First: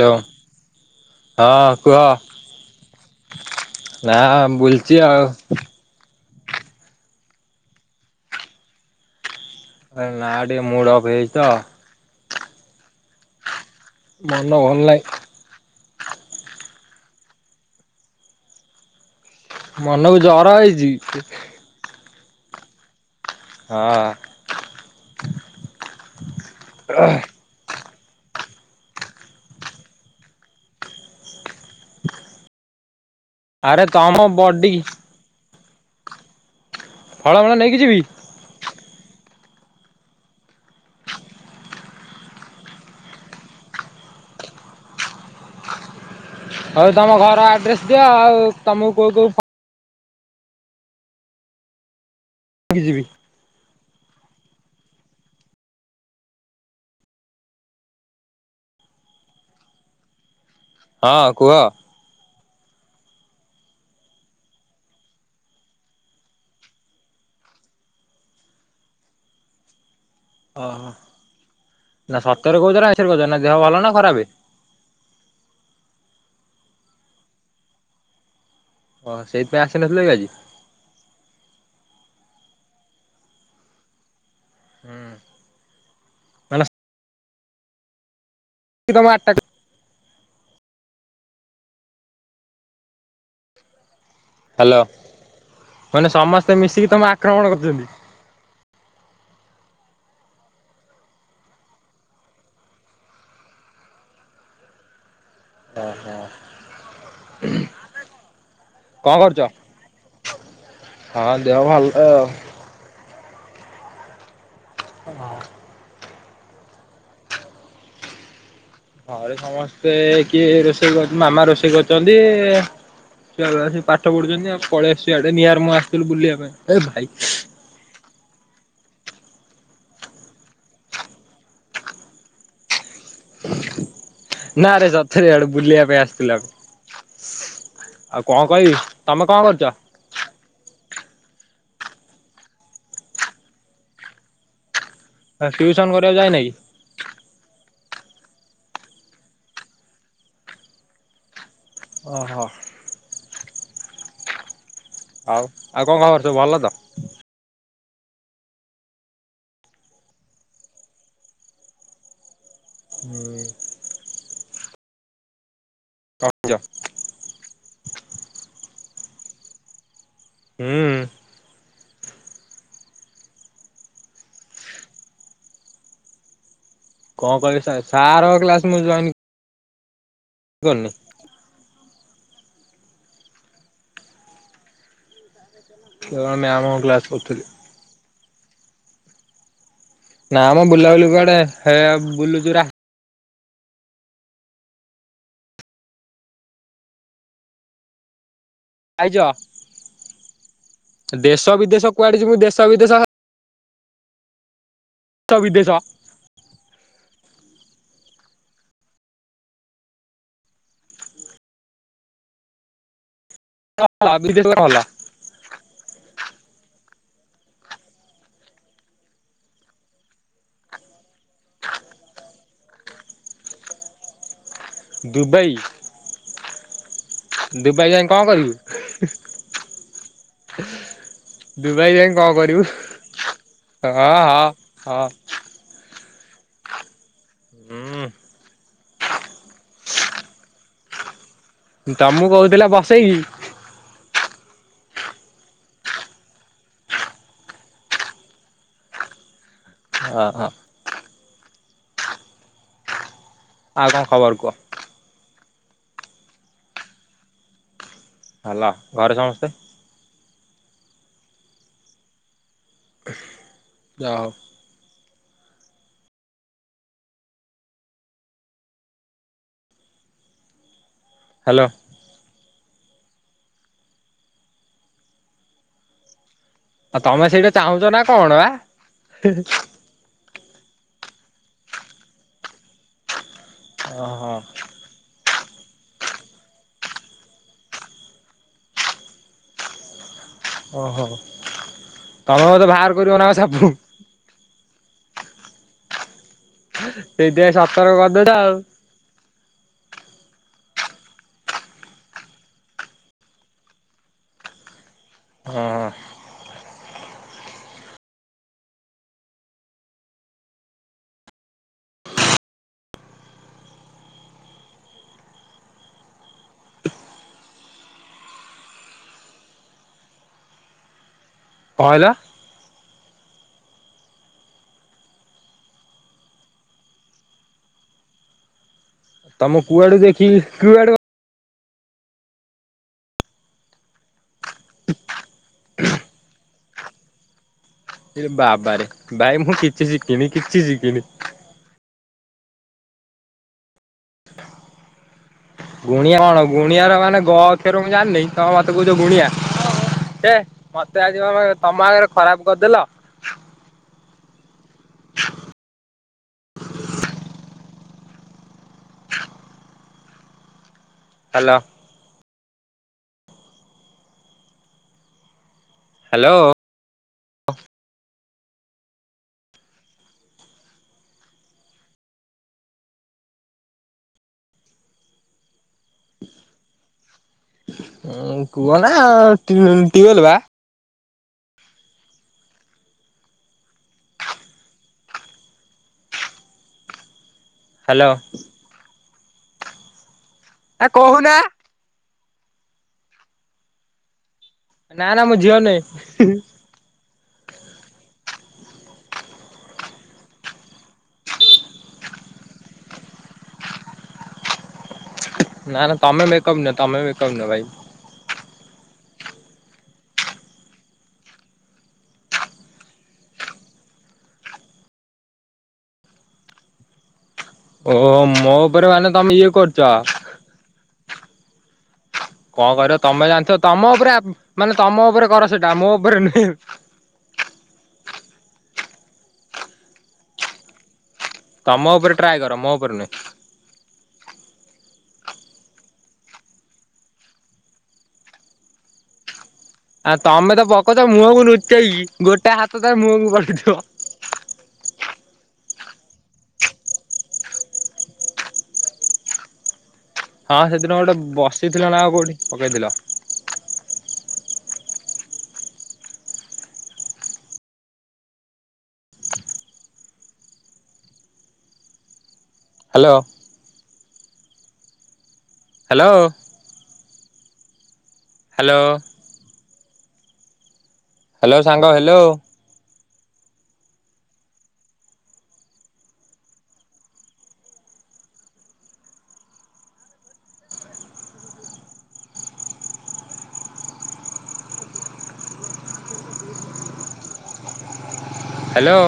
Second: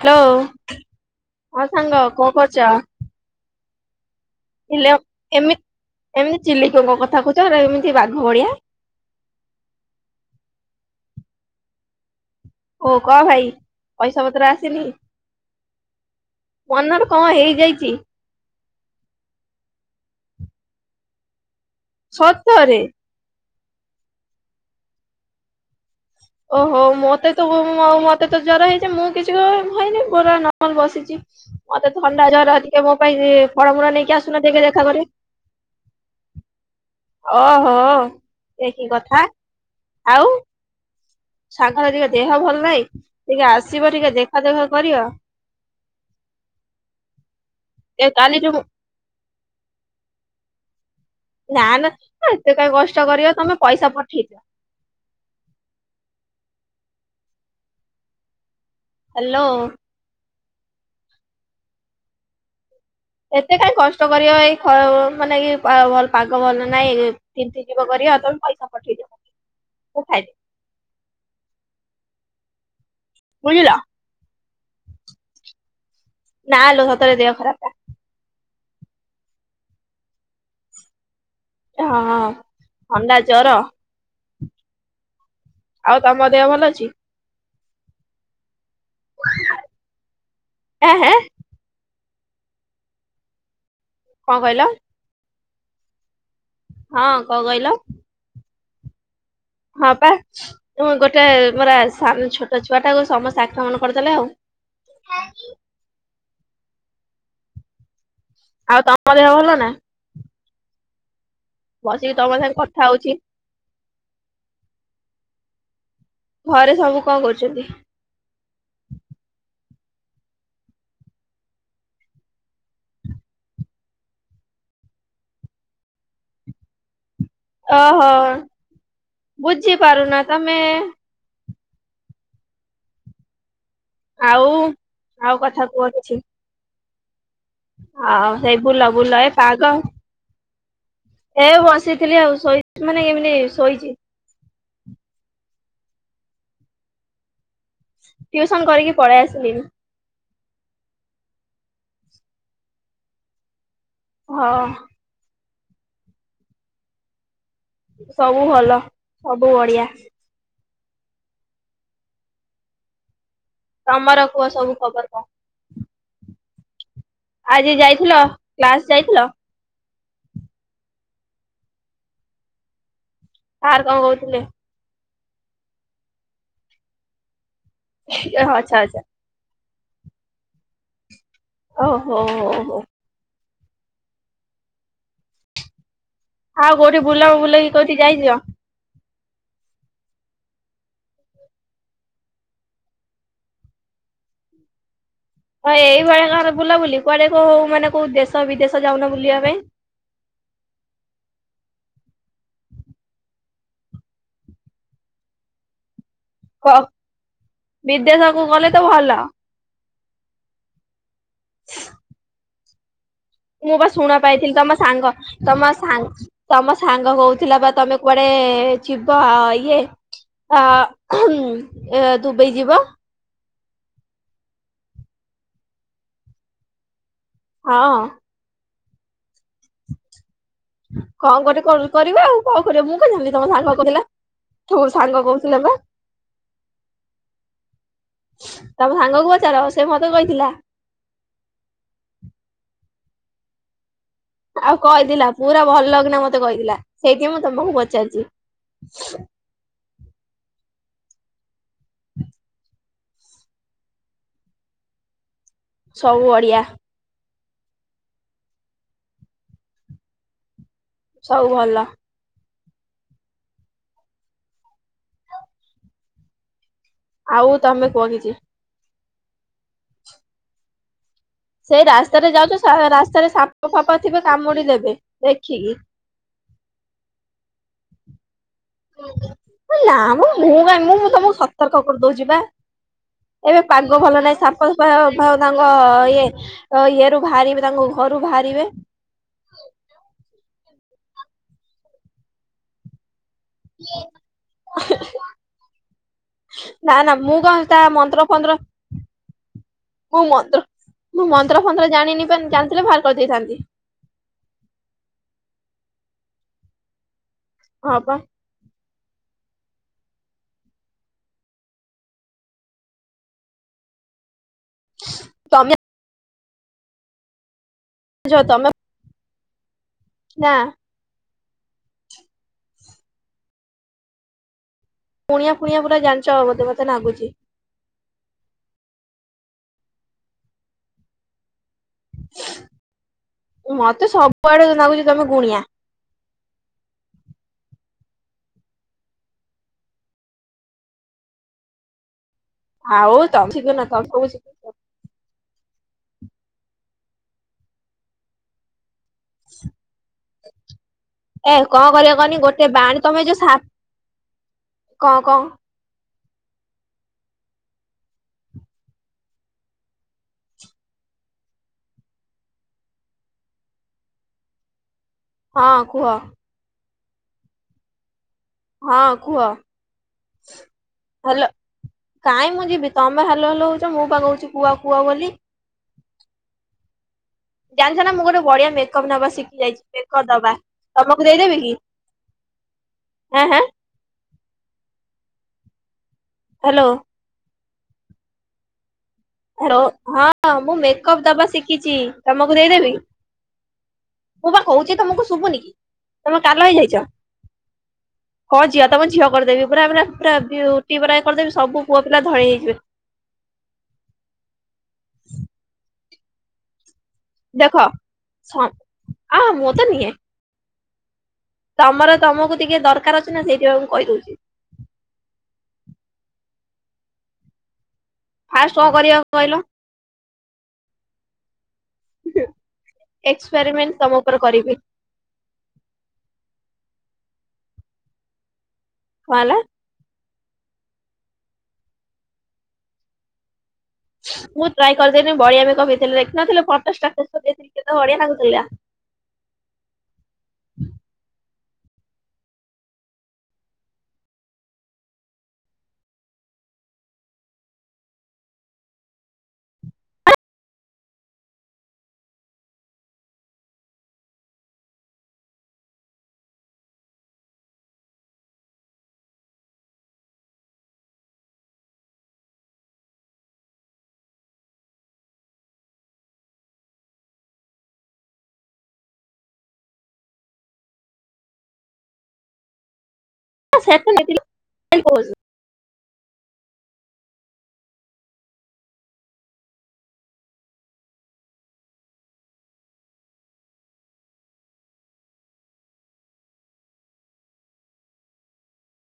Hello ହଁ ହଁ କୁହ ସଙ୍ଗ କଣ କରଛ। ନା ବୁଲଚି ଆଉ ଏମିତି ଚିଲିକଙ୍କ କଥା କହୁଛ ଏମିତି ବାଘ ଭଳିଆ ନାଡ ମୁଡ ଓଫ ହେଇଛି ତ ଓ କହ ଭାଇ ମନ ଭଲ ହି ପନର କଣ ହେଇଯାଇଛି। ମନକୁ ଜର ହେଇଛି। ସତ୍ତରେ ହଁ। ଓହୋ ମତେ ତ ଆଉ ମତେ ତ ଜର ହେଇଛି ମୁଁ କିଛି ଭଇନି ପୁରା ନର୍ମଲ ବସିଛି ମତେ ଥଣ୍ଡା ଜର ଟିକେ ପାଇଁ ଫଡା ଆରେ ଫଡ଼ା ତମ ନେଇକି ଆସୁନା ଦେଖେ ବଡି ଦେଖା କର। ଫଳମୂଳ ଓହୋ ନେଇକି ଯିବି ସେକି କଥା ଆଉ ସାଙ୍ଗରେ ଟିକେ ଦେହ ଭଲ ନାହିଁ ଟିକେ ଆସିବ ଟିକେ ଦେଖା ଦେଖା କରିବ। ହଉ ତମ ଘର ଆଡ୍ରେସ ଦିଅ ଏ ଆଉ କାଲିଠୁ ତମକୁ କୋଉ କୋଉ ଫ ନା ନା। ଏତେ କାଇଁ ନେଇକି ଯିବି। କଷ୍ଟ କରିବ ତମେ ପଇସା ପ ଇ ଦିଅ। ହାଲୋ। ହଁ କୁହ। ଏତେ କାଇଁ କଷ୍ଟ କରିବ ଏଇ ଖ ମାନେ ଇଏ ପା ଭ ପାଗ ଭଲ ନାଇଁ ତିନ୍ତି ଯିବ କରିବ ତମେ ପଇସା ପଠେଇଦିଅ ଖାଇ। ଓହୋ ନା ସତରେ କହୁଚ ନା। ମିଛ ରେ କହୁଛ ନା ଦେହ ବୁଝିଲ ଭଲ ନା ଖରାପେ। ନା ଲୋ ସତରେ ଦେହ ଖରାପେ। ଓ ସେଇଥିପାଇଁ ଆସିନଥିଲେ କି ଆଜି। ହଁ ଥଣ୍ଡା ଜର। ହୁଁ। ଆଉ ତମ ଦେହ ଭଲ ଅଛି। କି ତମ ଆଠଟା। ହେଁ। କଣ କହିଲ। ହ୍ୟାଲୋ ମାନେ। ସମସ୍ତେ ମିଶିକି ତମେ ହଁ କଣ ଆକ୍ରମଣ କହିଲ କରୁଛନ୍ତି। ହଁ ପା ଗୋଟେ ମୋରା ସ ଛୋଟ ଛୁଆ ଟାକୁ ସମସ୍ତେ ଆକ୍ରମଣ କରିଦେଲେ ଆଉ। ଓ ହୋ। ଆଉ ତମ ଦେହ ଭଲ ନା। ହଁ ଦେହ ଭଲ। ବସିକି ତମ ସାଙ୍ଗେ କଥା ହଉଛି ହଁ। ଘରେ ସବୁ କଣ କରୁଚନ୍ତି? ଘରେ ସମସ୍ତେ କିଏ ରୋଷେଇ କର, ମାମା ରୋଷେଇ କରୁଚନ୍ତି, ଛୁଆ ଗୁଡ଼ା ବସି ପାଠ ପଢୁଚନ୍ତି ଆଉ ମୁଁ ପଳେଇ ଆସଚି ଇଆଡେ ନିଆର ମୁଁ ଆସିଥିଲି ବୁଲିବା ପାଇଁ ଏ ଭାଇ ଓହୋ ବୁଝି ପାରୁନା ତମେ? ଆଉ ନା ରେ ସତରେ ଆଡେ ବୁଲିବା ପାଇଁ ଆସିଥିଲା। ହଉ ସେଇ ବୁଲ ବୁଲ ତମେ ଏ କଣ କରୁଛ ପାଗ ଏ ବସିଥିଲି ଆଉ ଶୋଇ ମାନେ ଏମିତି ଶୋଇଚି। ଆ ଟିଉସନ କରିବାକୁ ଯାଇନ କି? ଟିଉସନ କରିକି ପଳେଇ ଆସିଲିଣି। ଓହୋ। ହ। ଆଉ ଆଉ କଣ ଖବର ସବୁ ଭଲ ତ? ସବୁ ଭଲ ସବୁ ବଢିଆ। ହୁଁ। ତମର କୁହ ସବୁ ଖବର କଣ? [unintelligible] ଜ। ଆଜି ଯାଇଥିଲ କ୍ଲାସ ଯାଇଥିଲ? ହୁଁ। ସାର୍ କଣ କହୁଥିଲେ? କଣ କର ସାରଙ୍କ କ୍ଲାସ ଆଚ୍ଛା ମୁଁ ଆଚ୍ଛା ଜାଇନ୍ ଜାଣନି। ଓ ହୋ ହୋ। କେବଳ ମ୍ୟାମ ଆଉ କ୍ଲାସ କୋଉଠି ବୁଲ କରୁଥିଲି। ବୁଲକି କୋଉଠି ଯାଇଚ? ନା ଆମ ବୁଲାବୁଲି କୁଆଡେ ହେ ବୁଲୁଚୁ ରା ହଁ ଏଇଭଳିଆ କାରେ ବୁଲାବୁଲି କୁଆଡେ କଉ ମାନେ କୋଉ ଦେଶ ବିଦେଶ ଯାଉନ ଆାଇଚ ବୁଲିବା ପାଇଁ ଦେଶ ବିଦେଶ କୁଆଡେ ଯିବୁ ଦେଶ ବିଦେଶ ସ ବିଦେଶ କ ବିଦେଶକୁ ଗଲେ ତ ଭଲ। ମୁଁ ବା ଭଲ ଶୁଣା ବିଦେଶ ପାଇଥିଲି ଭଲ। ତମ ସାଙ୍ଗ ତମ ସାଙ୍ଗ ତମ ସାଙ୍ଗ କହୁଥିଲା ବା ତମେ କୁଆଡେ ଯିବ ୟେ ଇଏ ଦୁବଇ ଯିବ। ଦୁବାଇ? ଦୁବାଇ ହଁ ଯାଇ କଣ କରିବି? [inaudible] କଣ ଗୋଟେ କରିବ ଆଉ କଣ କରିବୁ କରବ ମୁଁ କଣ ଜାଣିଲି ତମ ସାଙ୍ଗ କହୁଥିଲା ହଁ ସବୁ ହଁ। ସାଙ୍ଗ କହୁଥିଲେ ବା। ହଁ [inaudible] ତମ ସାଙ୍ଗକୁ ପଚାର ସେ ମତେ କହିଥିଲା। ତମକୁ କହୁଥିଲେ ବସ ସେଇ ଆଉ କହିଥିଲା, ପୁରା ଭଲ କିନା ମୋତେ କହିଥିଲା। ସେଇଥି ମୁଁ ତୋମକୁ ପଚାରୁଚି। ଓ, ହଁ। ଆଉ କଣ ଖବର କୁହ? ସବୁ ଓଡ଼ିଆ। ହେଲା ଘରେ ସମସ୍ତେ ସବୁ ଭଲ। ଯା ହଉ। ଆଉ ତୋମେ କୁହ କିଛି। ହ୍ୟାଲୋ ସେଇ ରାସ୍ତାରେ ଯାଉଚ ଥ-ରାସ୍ତାରେ ସାପ ଫାପ ଥିବେ କାମୁଡି ଦେବେ ଦେଖିକି। ଆଉ ତମେ ସେଇଟା ଚାହୁଁଛ ନା କଣ ବା? ହଁ, ନା ମୋ। ମୁଁ କାଇଁ ମୁଁ ତୋମକୁ ସତର୍କ କରିଦଉଚି ବା। ଏବେ ପାଗ ଭଲ ଓହୋ ନାହିଁ। ସାପ ଫାପ ଭ ତାଙ୍କ ଇଏ ଅ, ଇଏରୁୁ ବାହାରିବେ ତାଙ୍କ ଘରୁ ବାହାରିବେ। ଓହୋ! ତୋମେ ବୋଧେ ବାହାର କରିବ ନା ସା ନା ନା ମୁଁ ସେଇଥିପାଇଁ କଣ ତା ସତର୍କ ମନ୍ତ୍ର କରିଦଉଛ ଆଉ। ଫନ୍ତ୍ର ମୁଁ ମନ୍ତ୍ର ମୁଁ ମନ୍ତ୍ର ଫନ୍ତ୍ର ଜାଣିନି ପାନ ଜାଣିଥିଲେ ଭାର କରିଦେଇଥାନ୍ତି। ହଁ। ହଁ ପା। ତୋମେ ଯ ତମେ ନା। କଣ ହେଲା? ଗୁଣିଆ ଫୁଣିଆ ପୁରା ଜାଣିଚ ଆଉ ବୋଧେ ମୋତେ ନାଗୁଚି । ତମୁ କୁଆଡୁ ଦେଖିକି କୁଆଡୁ ମୋତେ ସବୁ କୁଆଡେ ତ ନାଗୁଚି ତୋମେ ଗୁଣିଆ। ଇରେ ବାବାରେ ଭାଇ ମୁଁ କିଛି ଶିଖିନି କିଛି ଶିଖିନି। ଆଉ [unintelligible] କହୁଛୁ [inaudible] ଗୁଣିଆ କଣ ଗୁଣିଆର ମାନେ ଗ ଅକ୍ଷର ମୁଁ ଜାଣିନାଇଁ ତ ମତେ କ ତ ଗୁଣିଆ ହେ ମୋତେ ଆଜି କଣ ଏ ତୋମ ଆଗରେ କରିବା କହନି ଖରାପ ଗୋଟେ କରିଦେଲ। ବାଣୀ ତମେ ଯୋଉ ସା କଣ କଣ ହାଲୋ। ହଁ କୁହ। ହାଲୋ। ହଁ କୁହ ହଲୋ କାଇଁ ମୁଁ ଯିବି ତୋମେ ହାଲ ହାଲ ହଉଚ ମୁଁ ପା କହୁଚି କୁଅ କୁଅ ବୋଲି। ଜାଣିଛ ନା ମୁଁ ଉଁ ଗୋଟେ ବଢିଆ କୁହ ନା ମେକପ୍ ନବା ଶିଖି ଯାଇଚି। ଟ୍ୟୁବଲ ମେକପ୍ ବା। ଦବା। ତୋମକୁ ଦେଇଦେବି କି? ଆଁ, ହାଁ। ହ୍ୟାଲୋ। ହାଲୋ। ହେ ରଅ ହଁ। ହଁ ମୁଁ ଆ ମେକପ୍ କହୁନା ଦବା ଶିକିଚି। ତମକୁ ଦେଇଦେବି? ମୁଁ ବା କହୁଚି ନା ନା ତମକୁ ମୁଁ ଝିଅ ଶୁଭୁନିକି କି ନୁହେଁ ତମେ କାଲ ହେଇଯାଇଚ? କ ଝିଅ ତମ ଝିଅ କରିଦେବି ପୁରାେ ପୁରା ପୁରା ବିଉଟି ପରା କରିଦେବି ସବୁ ପୁଅ ପିଲା ଧଇଁ ହେଇଯିବେ। ନା ନା ତମେ ମେକଅପ ନିଅ ତମେ କଙ୍ଗା ଭାଇ। ସନ୍ ଆହା ମୁ ତ ନିଏ। ତମର ତମକୁ ଟିକେ ଦରକାର ଅଚି ନା ସେଇଥିପାଇ ମୁଁ କହିଦଉଚି। ଓହୋ ମୋ ଫାଷ୍ଟ କଣ ଉପରେ ମାନେ କରିବା ତମେ ଇଏ କହିଲ କରୁଚ। କଅଁ କରିବ ତମେ ଜାଣିଥିବ ତମ ଉପରେ ମାନେ ତମ ଉପରେ କର ସେଟା ମୋ ଉପରେ ନୁହେଁ। କଣ ହେଲା? ତମ ଉପରେ ଟ୍ରାଏ କର ମୋ ଉପରେ ନୁହେଁ। ମୁଁ ଟ୍ରାଏ କରିଦେଲି ବଢିଆ ବଢିଆ ବି କଫି ଥିଲେ ଦେଖିନଥିଲେ ପଚାଶ ଟା ଦେଇଥିଲି କେତେ ବଢଆ ଲାଗୁଥିଲା। ଆଉ ତମେ ତ ପକୋଉଚ ମୁହଁକୁ ନୁ ଚେଇ ଗୋଟେ ହାତ ତାର ମୁହଁକୁ ପଡିଥିବ। ହଁ ସେଦିନ ଗୋଟେ ବସିଥିଲା ନା ଆଉ କୋଉଠି ପକେଇଥିଲ? ହ୍ୟାଲୋ। ହ୍ୟାଲୋ। ହ୍ୟାଲୋ। ହ୍ୟାଲୋ ସାଙ୍ଗ ହ୍ୟାଲୋ। ସେ ନେଇଥିଲ କହୁଛ। ହ୍ୟାଲୋ।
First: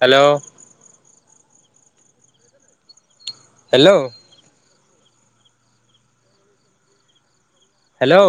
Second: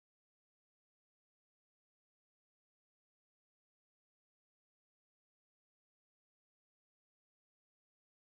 ହ୍ୟାଲୋ। ହ୍ୟାଲୋ। ହ୍ୟାଲୋ।